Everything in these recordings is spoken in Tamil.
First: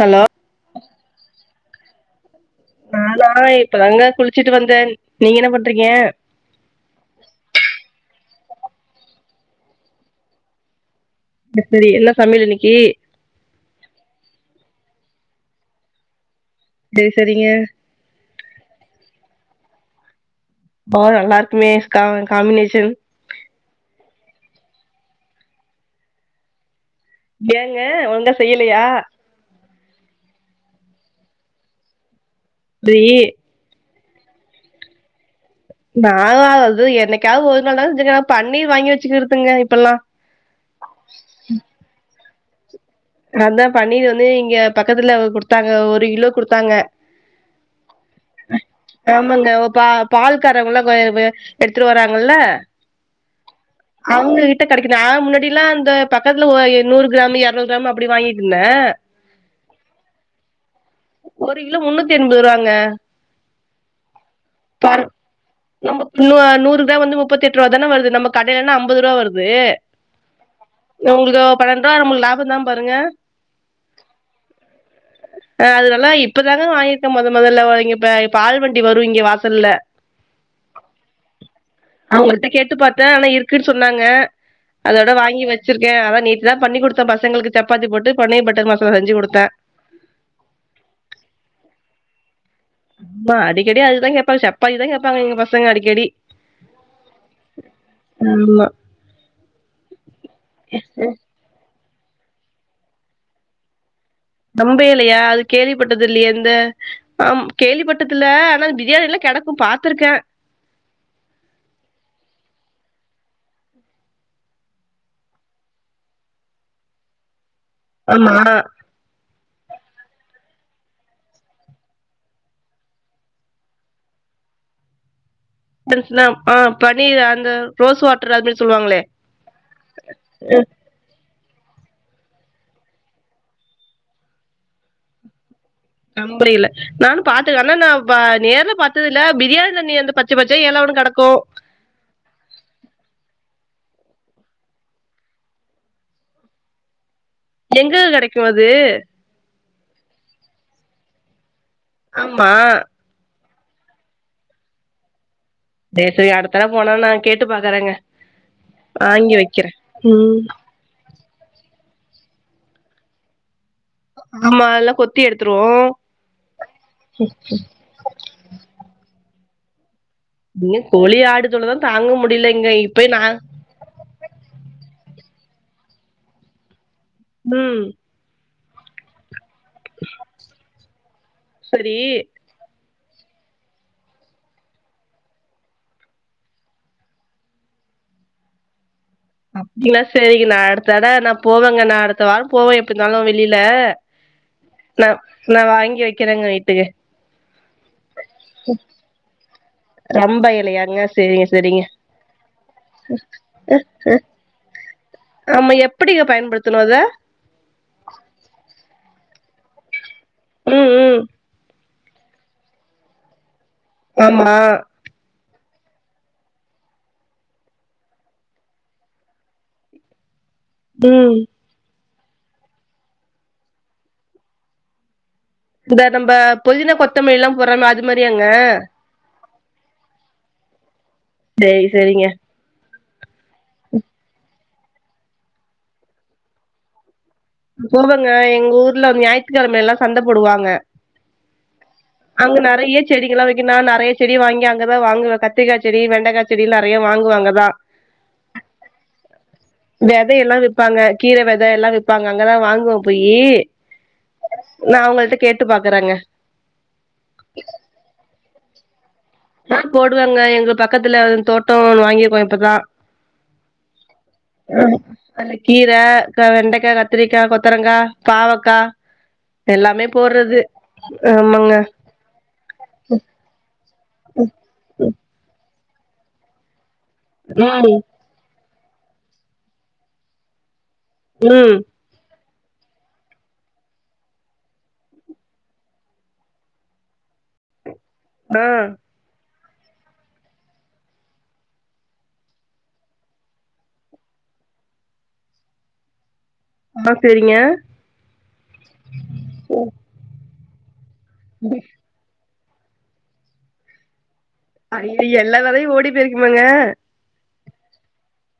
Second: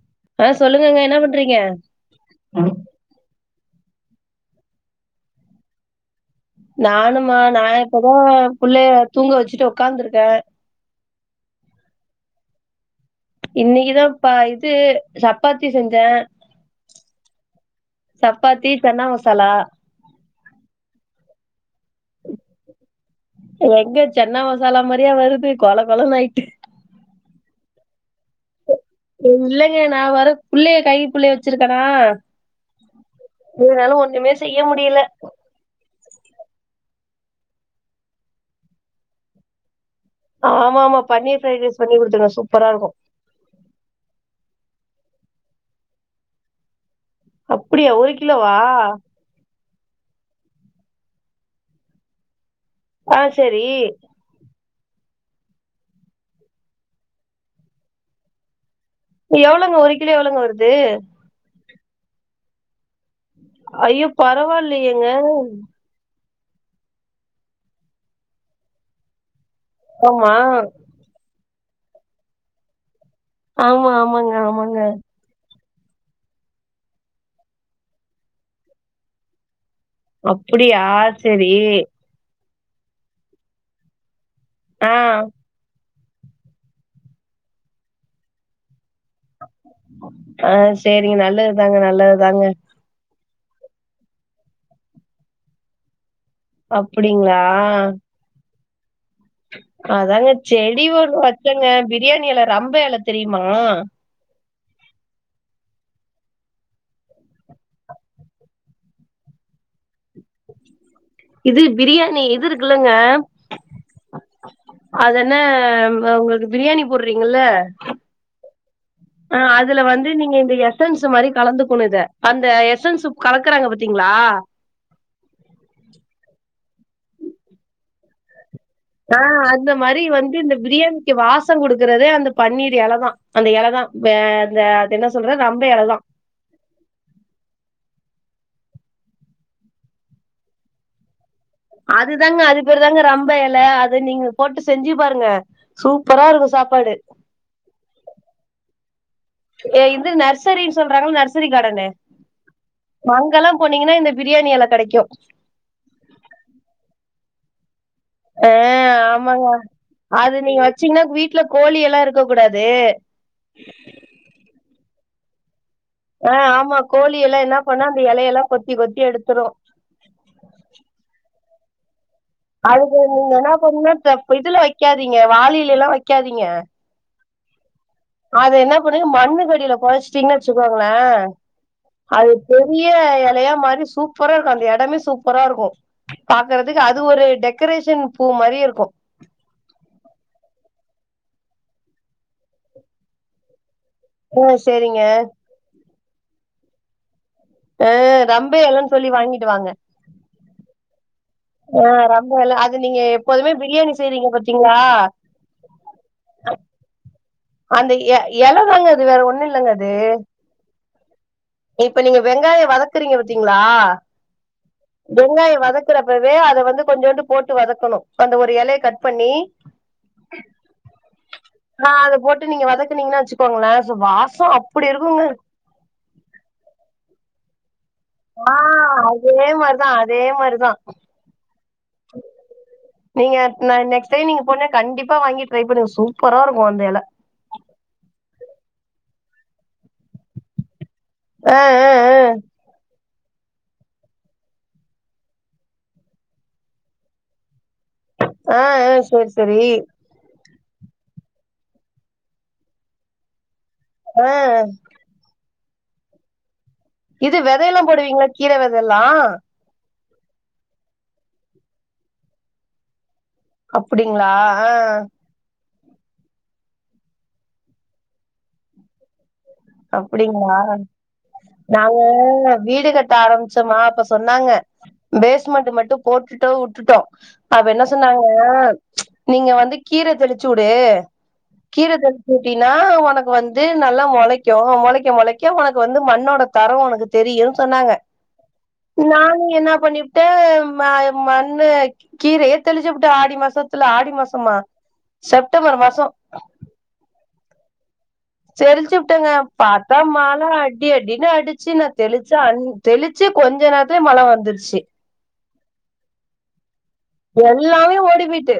ஹலோ ஆ சொல்லுங்கங்க என்ன பண்றீங்க நா தா இப்பதாங்க குளிச்சுட்டு வந்தே நீங்க என்ன பண்றீங்க நானுமா நா இப்பதா புள்ளய தூங்க வச்சுட்டு ஒக்காந்துருக்கே எப்பிடி என்ன சமையல் இன்னைக்கி இன்னிக்கு தாப்ப இது சப்பாத்தி செஞ்சேன் செரி செரிங்க சப்பாத்தி பென்னா மசாலா ஒ நல்லா இருக்குமே ஸ்கா காம்பினேஷன் எங்க சென்னா மசாலா மாரியா வருது கொளகொளன்னு ஆயிட்டு ஏங்க ஒழுங்கா செய்யலையா இல்லங்க நா வேற புள்ளைய கை புள்ளைய வச்சிருக்கனா பெய்யு என்னால ஒண்ணுமே செய்ய முடியல நா ஆது என்னைக்காது ஒரு நாள் தான் செஞ்சிருக்கேன் பன்னீர் வாங்கி வச்சுக்கத்துங்க இப்பெல்லாம் ஆமா ஆமா பன்னீர் ஃப்ரைட் ரைஸ் பண்ணி குடுத்துருங்க சூப்பரா இருக்கும் அத தா பன்னீர் வந்து இங்க பக்கத்துல குடுத்தாங்க ஒரு கிலோ குடுத்தாங்க அப்டியா ஒரு கிலோவா ஆமாங்க ஒப்பா பால்காரங்கல்லா கொ வெ எடுத்துட்டு வராங்கல்ல ஆன் சேரி அவ்ங்க கிட்ட கெடைக்கு நா முன்னாடில்லாம் அந்த பக்கத்துல எ நூறு கிராம் எறநூறு கிராம் அப் அப்டி வாங்கிட்டு இருந்தேன் எவ்ளோங்க ஒரு கிலோ எவ்ளோங்க வருது ஒரு கிலோ முன்னூத் எண்பது ரூபாங்க ஐயோ பரவாயில்லயேங்க நமக்கு நூ நூறு கிராம் வந்து முப்பத்தெட்டு ரூவா தானே வருது நம்ப கடையிலனா அம்பது ரூபா வருது ஆமா நம்மளுக்கு பன்னெண்டு ரூபா அ நம்ளுக்கு லாபம் தா பாருங்க ஆமா ஆமாங்க ஆமாங்க [inaudible] அ அதுனால இப்பதாங்க வாங்கிருக்கேன் மொத மொதல்ல இங்க இப்ப இப்ப பால் வண்டி வரும் இங்க வாசல்ல அப்டியா செரி அவங்கள்ட்ட கேட்டு பாத்தே ஆனா இருக்குன்னு சொன்னாங்க ஆ, அதோட வாங்கி வ ச்சிருக்கேன் அதா நேத்து தா பண்ணி குடுத்தன் பசங்களுக்கு சப்பாத்தி போட்டு பன்னீர் பட்டர் மசாலா செஞ்சு குடுத்தேன் ஆ செரிங்க நல்லதுதாங்க நல்லதுதாங்க மா அடிக்கடி அதுதா கேப்பாங்க சப்பாத்தி தா கேப்பாங்க எங்க பசங்க அடிக்கடி அப்டிங்களா ஆமா அதாங்க செடி ஒன்று வச்சங்க பிரியாணி எல ரம்ப எல தெரியுமா ரம்ப எலயா அது கேள்விப்பட்டது இல்லையே இந்த ஆம் கேள்விப்பட்டதில்ல ஆனா பிரியாணி ல்லா கெடக்கும் பாத்துருக்கேன் இது பிரியாணி இது இருக்குல்லங்க அத என்ன ம் அ உங்களுக்கு பிரியாணி போடுறீங்கல்ல ஆமா ஆன் அதுல வந்து நீங்க இந்த எஸ்என்ஸ் மாரி கலந்துகுணு இத அந்த எஸ்என்ஸ் கலக்கறாங்க பாத்தீங்களா [unintelligible] ஆ பன்னீர் அந்த ரோஸ் வாட்டர் அது மாரி சொல்லுவாங்களே அன் அந்த மாரி வந்து இந்த பிரியா க்கு வாசம் குடுக்குறதே அந்த பன்னீர் எலதா அந்த எலதா வே அது என்ன சொல்றது ரம்ப எல தா நம்புரியல நானும் பாத்துக்கன் ஆனா நா பா நேர்ல பாத்தது இல்ல பிரியாணில அந்த பச்ச பச்சயா எல ஒண்ணு கெடக்கும் அதுதாங்க அது பேரு தாங்க ரம்ப எல அதை நீங்க போட்டு செஞ்சு பாருங்க சூப்பரா இருக்கு சாப்பாடு எங்க கெடைக்கு அது ஏ இது நர்சரின்னு சொல்றாங்கள நர்சரி கார்டனு ஆமா அங்க எல்லா போனீங்கன்னா இந்த பிரியாணி எல கெடைக்கு சேர் சேரி அடுத்தட போனோம்னா நா கேட்டு பாக்கறேங்க ஆ ஆமாங்க அது ம் நீங்க வச்சீங்கன்னா வீட்டுல கோழி எல்லா இருக்க கூடாது ஆமா எல்லா கொத்தி எடுத்துருவோ ஆ ஆமா கோழி எல்லா என்ன பண்ணா அந்த எலையெல்லா கொத்தி கொத்தி எடுத்துரு இங்க கோழி ஆடு தொல்லதா தாங்க முடியலே அதுக்கு நீங்க என்ன பண்ணீனா த இதுல வைக்காதீங்க வாலில எல்லா வெக்காதீங்க ம் அது என்ன பண்ணுங்க மண்ணு கடியில போதச்சிட்டீங்கன்னு வச்சுக்காங்களே சரி அது பெரிய எலையா மாரி சூப்பரா இருக்கு அந்த எடமே சூப்பரா இருக்கு பாக்குறதுக்கு அது ஒரு டெக்கரேஷன் பூ மாரி இருக்கு அப்டினா சரிங்க நா அடுத்தட நா போவேங்க நா அடுத்த வாரம் போவே எப்ப இருந்தாலு வெளியில உ செரிங்க நா நா வாங்கி வெக்கிறங்க வீட்டுக்கு அ ரம்ப எலனு சொல்லி வாங்கிட்டு வாங்க ரம்ப எலையாங்க சரிங்க சரிங்க ஆ ரம்ப எல அது நீங்க எப்போதுமே பிரியாணி செய்றீங்க பாத்திங்ளா ஆமா எப்டிங்க பயன்படுத்தணு அத அந்த எ எலதாங்க அது வேற ஒண்ணு இல்லங்க அது ம் ம் இப்ப நீங்க வெங்காய வதக்றீங்க பத்தீங்ளா ஆமா வெங்காய வதக்குறப்பவே அத வந்து கொஞ்சோண்டு போட்டு வதக்கணு அந்த ஒரு எலய கட் பண்ணி ம் ந அத போட்டு நீங்க வதக்னீங்கனா வச்சுக்கோங்கள சோ வாசோ அப்டி இருக்குங்க இத நம்ம பொதின கொத்தமல்லி லா போறமே அது மாரியாங்க ஆ அதே மாரிதா அதே மாரிதா செரி செரிங்க நீங்க ந நெக்ஸ்ட் டைம் நீங்க போன கண்டிப்பா வாங்கி ட்ரை பண்ணுங்க சூப்பரா இருக்கு அந்த எல போவங்க எங்க ஊர்ல ஞாயித்துகெழமையல்லா சந்தப் போடுவாங்க ஆ ஆ ஆ அங்க நெறய செடிகெல்லா வக்கின்னா நெறைய செடி வாங்கி அங்கதா வாங்குவ கத்திக்கா செடி வெண்டக்கா செடில நெறைய வாங்குவா அங்கதா ஆ ஆ செர் செரி வெதயெல்லா விப்பாங்க கீர வெத எல்லா விப்பாங்க அங்கதா வாங்குவ போயி ஆ நா அவுங்கள்ட்ட கேட்டு பாக்றங்க இது வெதையெல்லா போடுவீங்ளா கீர வெதல்லா ஆ போடுவங்க எங்க பக்கத்துல தோட்டோ ஒன்னு வாங்கியிக்கோ இப்பதா அப்டிங்களா ஆ அதுல கீர வெண்டக்கா கத்திரிக்கா கொத்தரங்கா பாவக்கா எல்லாமே போட்றது அப்டிங்களா ஆமாங்க நாங்க வீடு கட்ட ஆரம்பிச்சோமா அப்ப சொன்னாங்க பேஸ்மெண்ட் மட்டு போட்டுட்டு விட்டுட்டோ அப்ப என்ன ம் சொன்னாங்க நீங்க வந்து கீர தெளிச்சு உடு ம் கீர தெளிச்சு உட்டினா ஒனக்கு வந்து நல்லா மொளைக் கு மொளைக்க மொளைக்க உனக்கு வந்து மண்ணோட தர உனக்கு தெரியுன் சொன்னாங்க ஆ நானு என்னா பண்ணிப்புட்ட ம மண்ணு கீரைய தெளி்ச்சுபுட்ட ஆடி மாசத்துல ஆடி மாசமா செப்டம்பர் மாச அம்மாக் செரிங்க தெளிச்சுவுட்டேங்க பாத்தா மழ அடி அடின் அடிச்சு நா தெளிச்ச அஞ் தெளிச்சு கொஞ்ச நேரத்துலயே மழ வந்துருச்சு ஐயோ எல்லா வெதையு ஓடி போயிருக்குமேங்க எல்லாமே ஓடி போய்ட்டு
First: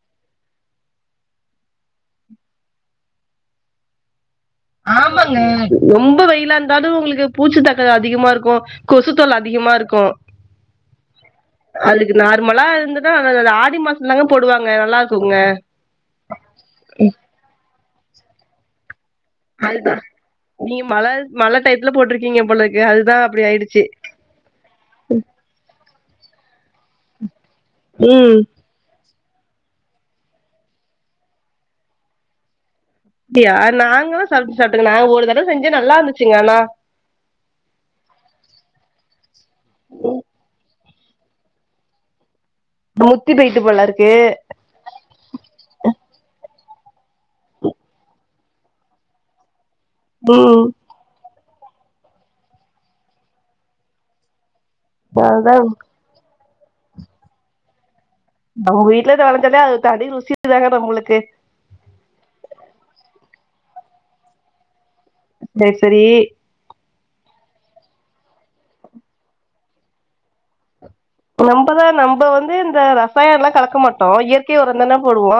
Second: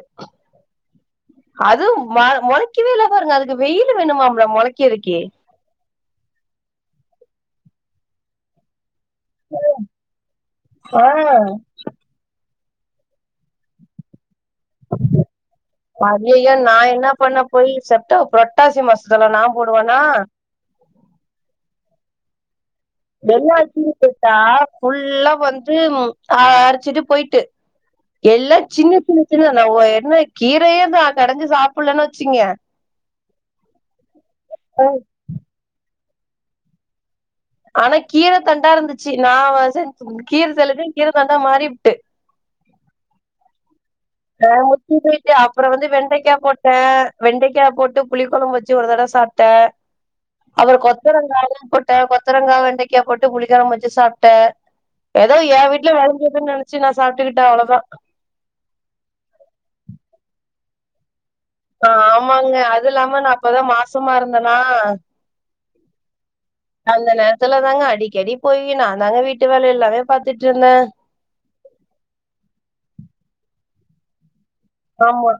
அதுவு ம மொளைக்கவே இல்ல பாருங்க அதுக்கு வெயில் வேணுமாம்ல மொளைக் ஆமாங்க ரொம்ப வெயிலா இருந்தாலு உங்களுக்கு பூச்சி தாக்க அதிகமா இருக்கு கொசு தொல்ல அதிகமாருக்கு ஆ அதுக்கு நார்மலா இருந்துதா ஆடி மாச தாங்க போடுவாங்க நல்லா இருக்குங்க ஐயய நா என்ன பண்ண போய் செப்டம் புரட்டாசி மாசத்துல நா போடுவனா நீங்க மழ மழ டைத்துல போட்டிருக்கீங்க போல இருக் என்னாச்சி கேட்டா ஃபுல்லா வந்து அடிச்சிட்டு போய்ட்டு ம் எல்ல சின்ன சின்ன சின்ன நாங்க என்ன கீரயே நா கடைஞ்சு சாப்டலன் வச்சுகங்க அப்டியா நாங்கல்லா சமச்சு சாப்ட்டோங்க நாங்க ஒரு தடவ செஞ்ச நல்லாருந்துச்சுங்க ஆனா ஆனா கீர தண்டா இருந்துச்சு நா வ செஞ்சு கீர தெளிச்சு கீர தண்டா மாறி புட்டு முத்தி போய்ட்டு போலருக்கு ஆ முத்தி போயிட்டு அப்ற வந்து வெண்டைக்கா போட்ட வெண்டைக்கா போட்டு பு ளி கொழம்பு வச்சு ஒரு தடவ சாப்ட்ட ம் அதோட கொத் தரங்காய்லா போட்ட கொத்தரங்கா வெண்டைக்கா போட்டு புளிக் கொழம்பு வச்சு சாப்ட்ட எதோ அதா ஏன் வீட்ல விளஞ்சதுன் நெனச்சு நா சாப்ட்டுக்கிட்ட அவ்ளதா நம்ப வீட்லத வெளஞ்சத அது தனி ருசிதான நம்பளுக்கு ஆ ஆமாங்க அது இல்லாம நா அப்பதா மாசமா இருந்தனா டெர் செரி அந்த நேரத்துல தாங்க அடிக்கடி போயி நா தாங்க வீட்டு வேல எல்லாமே பாத்துட்டு இருந்த நம்பதா நம்ப வந்து இந்த ரசாயல்லா கலக்க மாட்டோ இ ஆமா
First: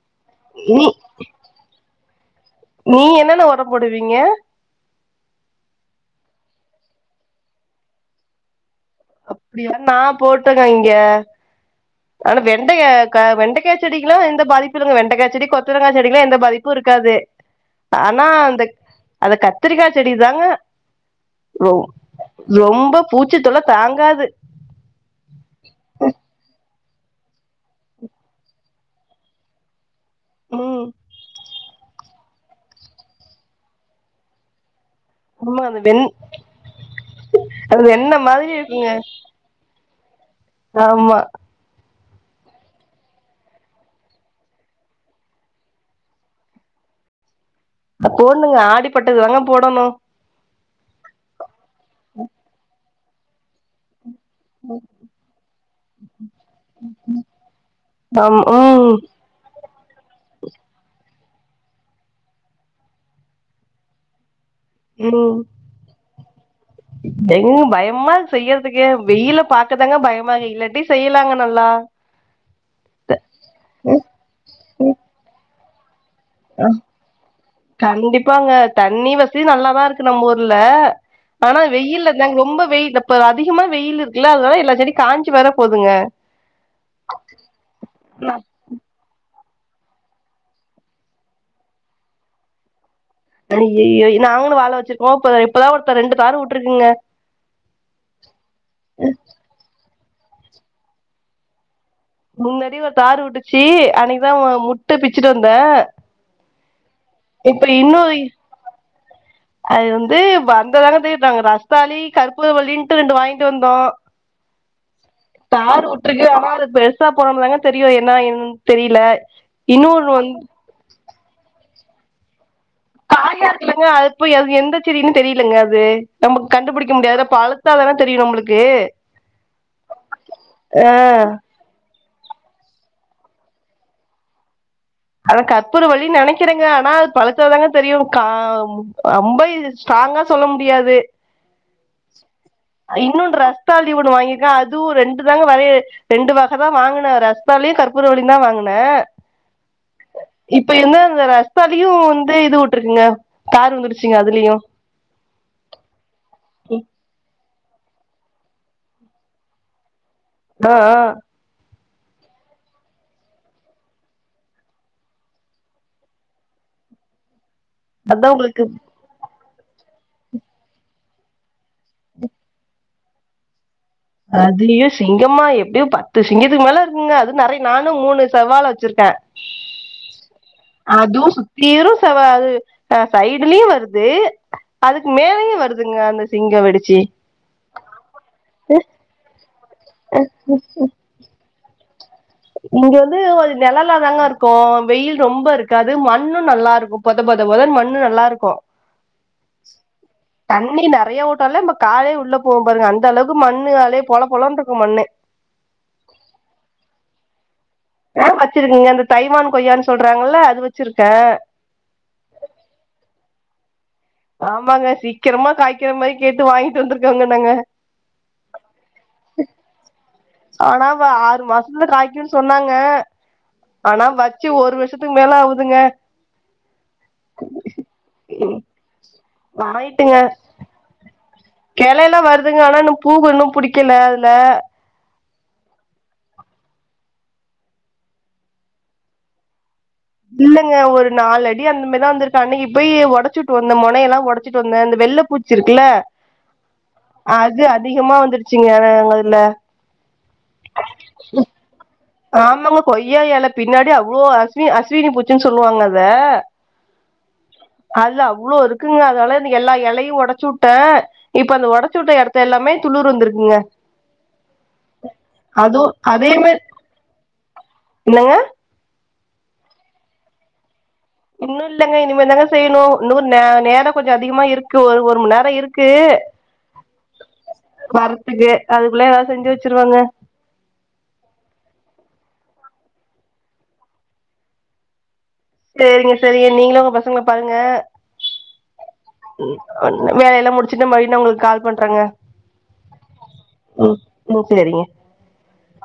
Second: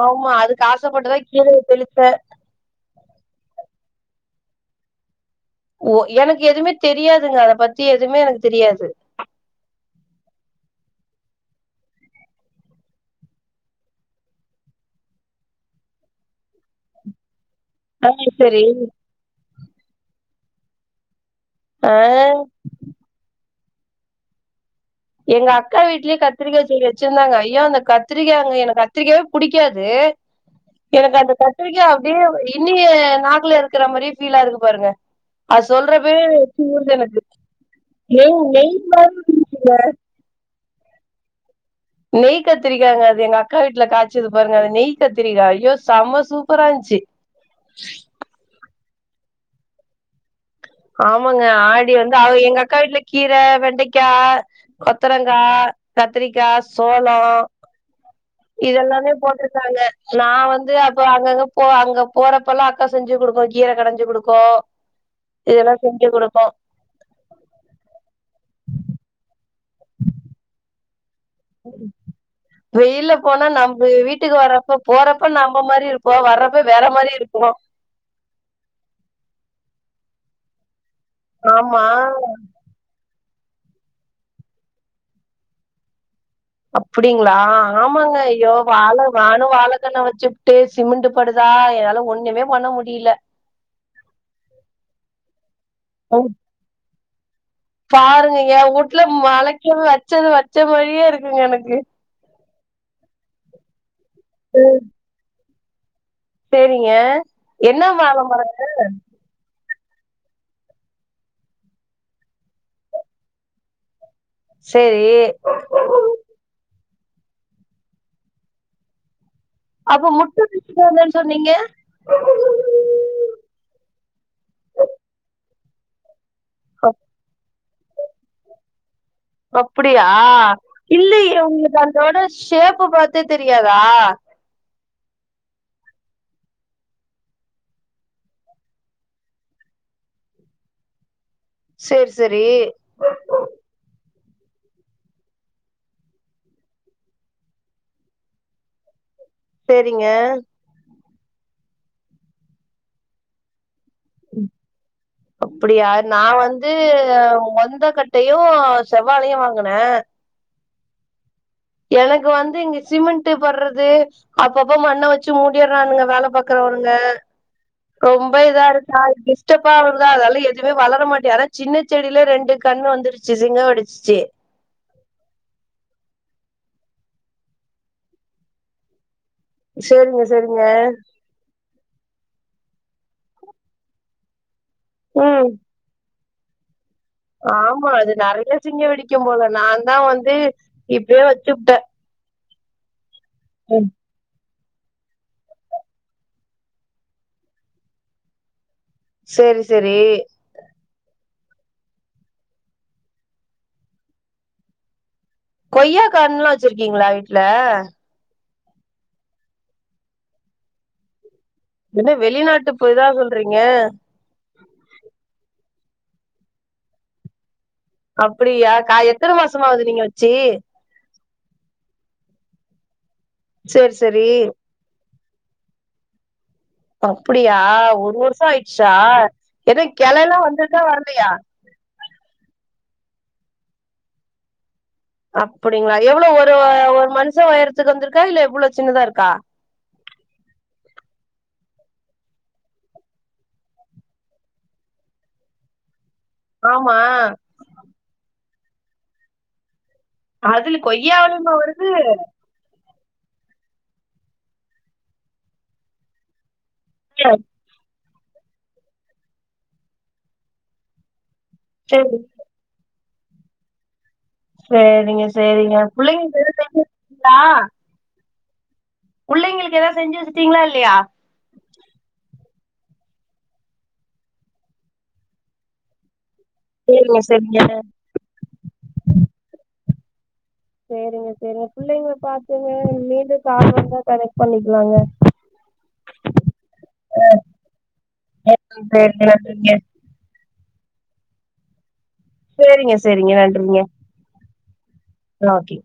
ஆமா அதுக்கு நீ ஆசைப்பட்டுதா கீரய தெளிச்ச நீ என்னன்ன ஒர போடுவீங்க ஓ எனக்கு எதுமே தெரியாதுங்க அத பத்தி எதுமே எனக்கு தெரியாது அப்டியா நா போட்டங்க இங்க ஆனா வெண்டை யக்கா வெண்டக்கா செடிக்குல்லா எந்த பாதிப்பு இல்லங்க வெண்டக்கா செடி கொத்தரங்கா செடிக்குல்லா எந்த பாதிப்பு இருக்காது ஆ ஆனா சரி அந்த அத கத்தரிக்கா செடிதாங்க ரொ ஆ ரொம்ப பூச்சித் தொல்ல தாங்காது எங்க அக்கா வீட்லயே கத்திரிக்கா செடி வெச்சிருந்தாங்க ஐயோ அந்த கத்திரிக்கா அங்க எனக்கு கத்திரிக்காவே புடிக்காது ம் எனக்கு அந்த கத்திரிக்கா அப்டியே இன்னு எ நாக்குல இருக்குற மாரியே ஃபீலாகுது பாருங்க ஆமா அது அந்த வெண் சொல்றப்பயே எச்சி ஊறுது எனக்கு அது வெண்ண நெய் மாதிரி நெய் இருக்குங்க மாரி இருன்ச்ங்க ஆமா நெய் கத்திரிக்காய்ங்க அது எங்க அக்கா வீட்டுல காய்சது பாருங்க அது நெய் கத்திரிக்கா ஐயோ செம்ம சூப்பரா இருன்ச்சு அப் போட்ணுங்க ஆடிப்பட்டது தாங்க போடணு ஆமாங்க ஆடி வந்து அவ எங்க அக்கா வீட்டுல கீர வெண்டைக்கா கொத்தரங்கா கத்திரிக்கா சோளோ ஆம் ம் இதெல்லாமே போட்ருக்காங்க நா வந்து அப்ப அங்கங்க போ அங்க போறப்ப எல்லா அக்கா செஞ்சு குடுக்கு கீர கடைஞ்சு குடுக்கு ம் இதெல்லா செஞ்சு குடுக்கு எங் பயமா இர்க் செய்யறதுக்கே வெயில பாக்கதாங்க பயமா இல்லாட்டி செய்யலாங்க நல்லா வெயில்ல போனா நம்ப வீட்டுக்கு வரப்ப போறப்ப நம்ம மாதிரி இரு ப்போ வரப்ப வேற மாரி இருப்போ கண்டிப்பாங்க தண்ணி வசதி நல்லாதா இருக்கு நம்மூர்ல ஆனா ஆமா வெயில் தாங்க ரொம்ப வெயில் இப்ப அதிகமா வெயிலு இருக்குல்ல அதனால எல்லா செடியு காஞ்சி வேர போதுங்க அப்புடிங்ளா ஆமாங்க அய்யோ வாழ வானு வாழக்கண்ண வச்சுபுட்டு சிமெண்டு படுதா என்னால ஒண்ணுமே பண்ண முடியில அய்யய்யொ நாங்களு வாழ வச்சிருக்கோ இப்ப இப்பதா ஒருத்த ரெண்டு உம், தாறு வுட்ருக்ங்க பாருங்க ஏ ஊட்ல மழக்கது வச்சது வச்ச மாரியே இருக்குங்க எனக்கு முன்னடி ஒரு தாறு வுட்டுச்சு அன்னைக்குதா முட்டு பிச்சுட்டு வந்தே சேரிங்க என்ன வாழ மரங்க அது வந்து வந்ததாங்க தெர்யு நாங்க ரஸ்தாலி கர்ப்பூர வல்லின்ட்டு ரெண்டு வாங்கிட்டு வந்தோ சேரி தாறு வுட்டுருக்கு ஆனா அது பெருசா போனம்லங்க தெரியு என்னா எதுனு தெரியில அப்ப முட்டு பிச்சுட்டு வந்தன்னு சொன்னீங்க காயா இருக்லங்க அது போய் அது எந்த செடின்னு தெரியலங்க அது நமக்கு கண்டுபுடிக்க அப்- முடியாதுல்ல பழுத்தாதானே தெரியு நம்மளுக்கு அப்புடியா ஆ இல்லயே உங்களுக்கு அதோட ஷேப்பு பாத்தே தெரியாதா அத கற்பூரவள்ளினு நனைக்கிறங்க ஆனா அது பழுத்தா தாங்க தெரியு கா அம்ப இது ஸ்ட்டாங்கா சொல்ல முடியாது சேரி சேரி இன்னொன்ற ரஸ்த்தாலி ஒன்னு வாங்கிருக்க அதுவு ரெண்டு தாங்க வரயே ரெண்டு வகதா வாங்குனே ரஸ்த்தாலியு கற்பூர வள்ளியுந்தா வாங்குனே சேரிங்க இப்ப என்ன ர ரஸ்தாலியு வந்து இது வுட்ருக்குங்க காறு வந்துருச்சுங்க அதுலயு அப்டியா நா வந்து மொந்தக்கட்டையு செவ்வாலையு வாங்குனே அ ஆ எனக்கு வந்து இங்க சிமெண்ட்டு பட்றது அப்பப்ப மண்ண வச்சு மூடிறானுங்க வேல பாக்க வருங்க அதா ரொம்ப உங்களுக்கு இதா இருக்கா டிஷ்டப்பா வருதா அதால எதுமே வளரமாட்டி அதா சின்ன செடில ரெண்டு கண்ணு வந்துருச்சு சிங்க வெடிச்சிசு அதுலயு சிங்கமா எப்புடியு பத்து சிங்கத்துக்கு மேல இருக்குங்க அது நெறை நானு மூணு செவ்வால வச்சிருக்கே சேரிங்க செரிங்க தீரும் செவ்வாது அ சைடுலயு வருது அதுக்கு ம் மேலயு வரு துங்க அந்த சிங்க வெடிச்சி ஆமா அது நறைய சிங்க வெடிக்கு போல நாந்தா வந்து இப்டியே வச்சுப்டே இங்க வந்து ஒரு நெழலா தாங்க இருக் கும் வெயில் ரொம்ப இருக்காது மண்ணு நல்லா இருக்கும் பொத பொத பொதன்னு மண்ணு நல்லா இருக்கும் சேரி செரி தண்ணி நறைய ஊத்னாலே நம்ப காலே உள்ள போவும் பாருங்க அந்த அளவுக்கு மண்ணு அலே பொல பொலன்ருக்கு மண்ணு கொய்யாக்கன்லா வச்சிருக்கீங்களா வீட்ல ஆ வச்சிருகங்க அந்த தைவான் கொய்யான் சொல்றாங்கள்ல அது வச்சிருக்க என்ன வெளிநாட்டு பேரா சொல்றீங்க ஆமாங்க சீக்கிரமா காய்க்கிற மாரி கேட்டு வாய்ங்ட்டு வந்துருக்கோங்க நாங்க அப்படியா காய் எத்தன மாசமாகுது நீங்க வச்சி ஆனா வ ஆறு மாசத்துல காய்க்குன் சொன்னாங்க சரி, ஆனா சரி. வச்சு ஒரு வர்ஷத் துக்கு மேல ஆவுதுங்க அப்பிடியா ஒரு வருஷோ ஆய்ச்சா எதுவும் கெளன்னா வந்துதா வரலயா கிளல்லா வருதுங்க ஆனா இன்னும் பூவு இன்னும் புடிக்கல அதுல அப்புடிங்ளா எவ்ளோ ஒரு ஒரு மனுஷ ஒயரத்துக்கு வந்திருக்கா இல்ல எவ்ளோ சின்னதா இருக்கா இல்லங்க ஒரு நாலடி அந்த மாரி தா வந்திருக்கு அன்னைக்கி போயி ஒடச்சுட்டு வந்த மொனையெல்லா ஒடச்சிட்டு வந்த அந்த வெள்ள பூச் சி இருக்குல ஆமா. அது அதிகமா வந்துருச்சுங்க எங்க இதுல அதுங்க கொய்யாவ்லயும்மா வருது ஆமாங்க கொய்யா எல பின்னாடி அவ்ளோ அஸ்வி அஸ்வினி பூச்சுனு சொல்லுவாங்க அத [unintelligible] அதுல அவ்ளோ இருக்குங்க அதனால எல்லா எலையும் ஒடச்சு உட்டே இப்ப அந்த சரி, ஒடச்சுட்ட எடத்து எல்லாமே துளுர் வந்துருக்குங்க சேரிங்க சேரிங்க அதுவு அதே புள்ளைங்களுக்கு மாரி எதுனா செஞ்சி வச்சிங்களா என்னங்க புள்ளைங்களுக்கு எதாவ்து செஞ்சு வச்சுட்டீங்ளா இல்லயா இன்னும் இல்லங்க இனிமே தாங்க செய்னோ இன்னும் ந நேரம் கொஞ்சம் அதிகமா இருக்கு ஒரு ஒரு மண் நேரம் இருக்கு [inaudible] சேரிங்க செய்ங்க வரத்துக்கு அதுக்குள்ள எதாவ்து செஞ்சி வச்சுருவங்க சேரிங்க சேரிங்க பிள்ளைங்க பாத்துங்க இன்மேந்து கால் வந்தா கனெக்ட் பண்ணிக்கலாங்க சேரிங்க சேரிங்க நீங்ளு உங்க பசங்கள பாருங்க சேரிங்க நன்றிங்க வெ வேலயெல்லா முடிச்சுட்டு மறுப்யு நா உங்களுக்கு கால் பண்றங்க சேரிங்க செரிங்க நன்றிங்க ம் சேரிங்க ஓகே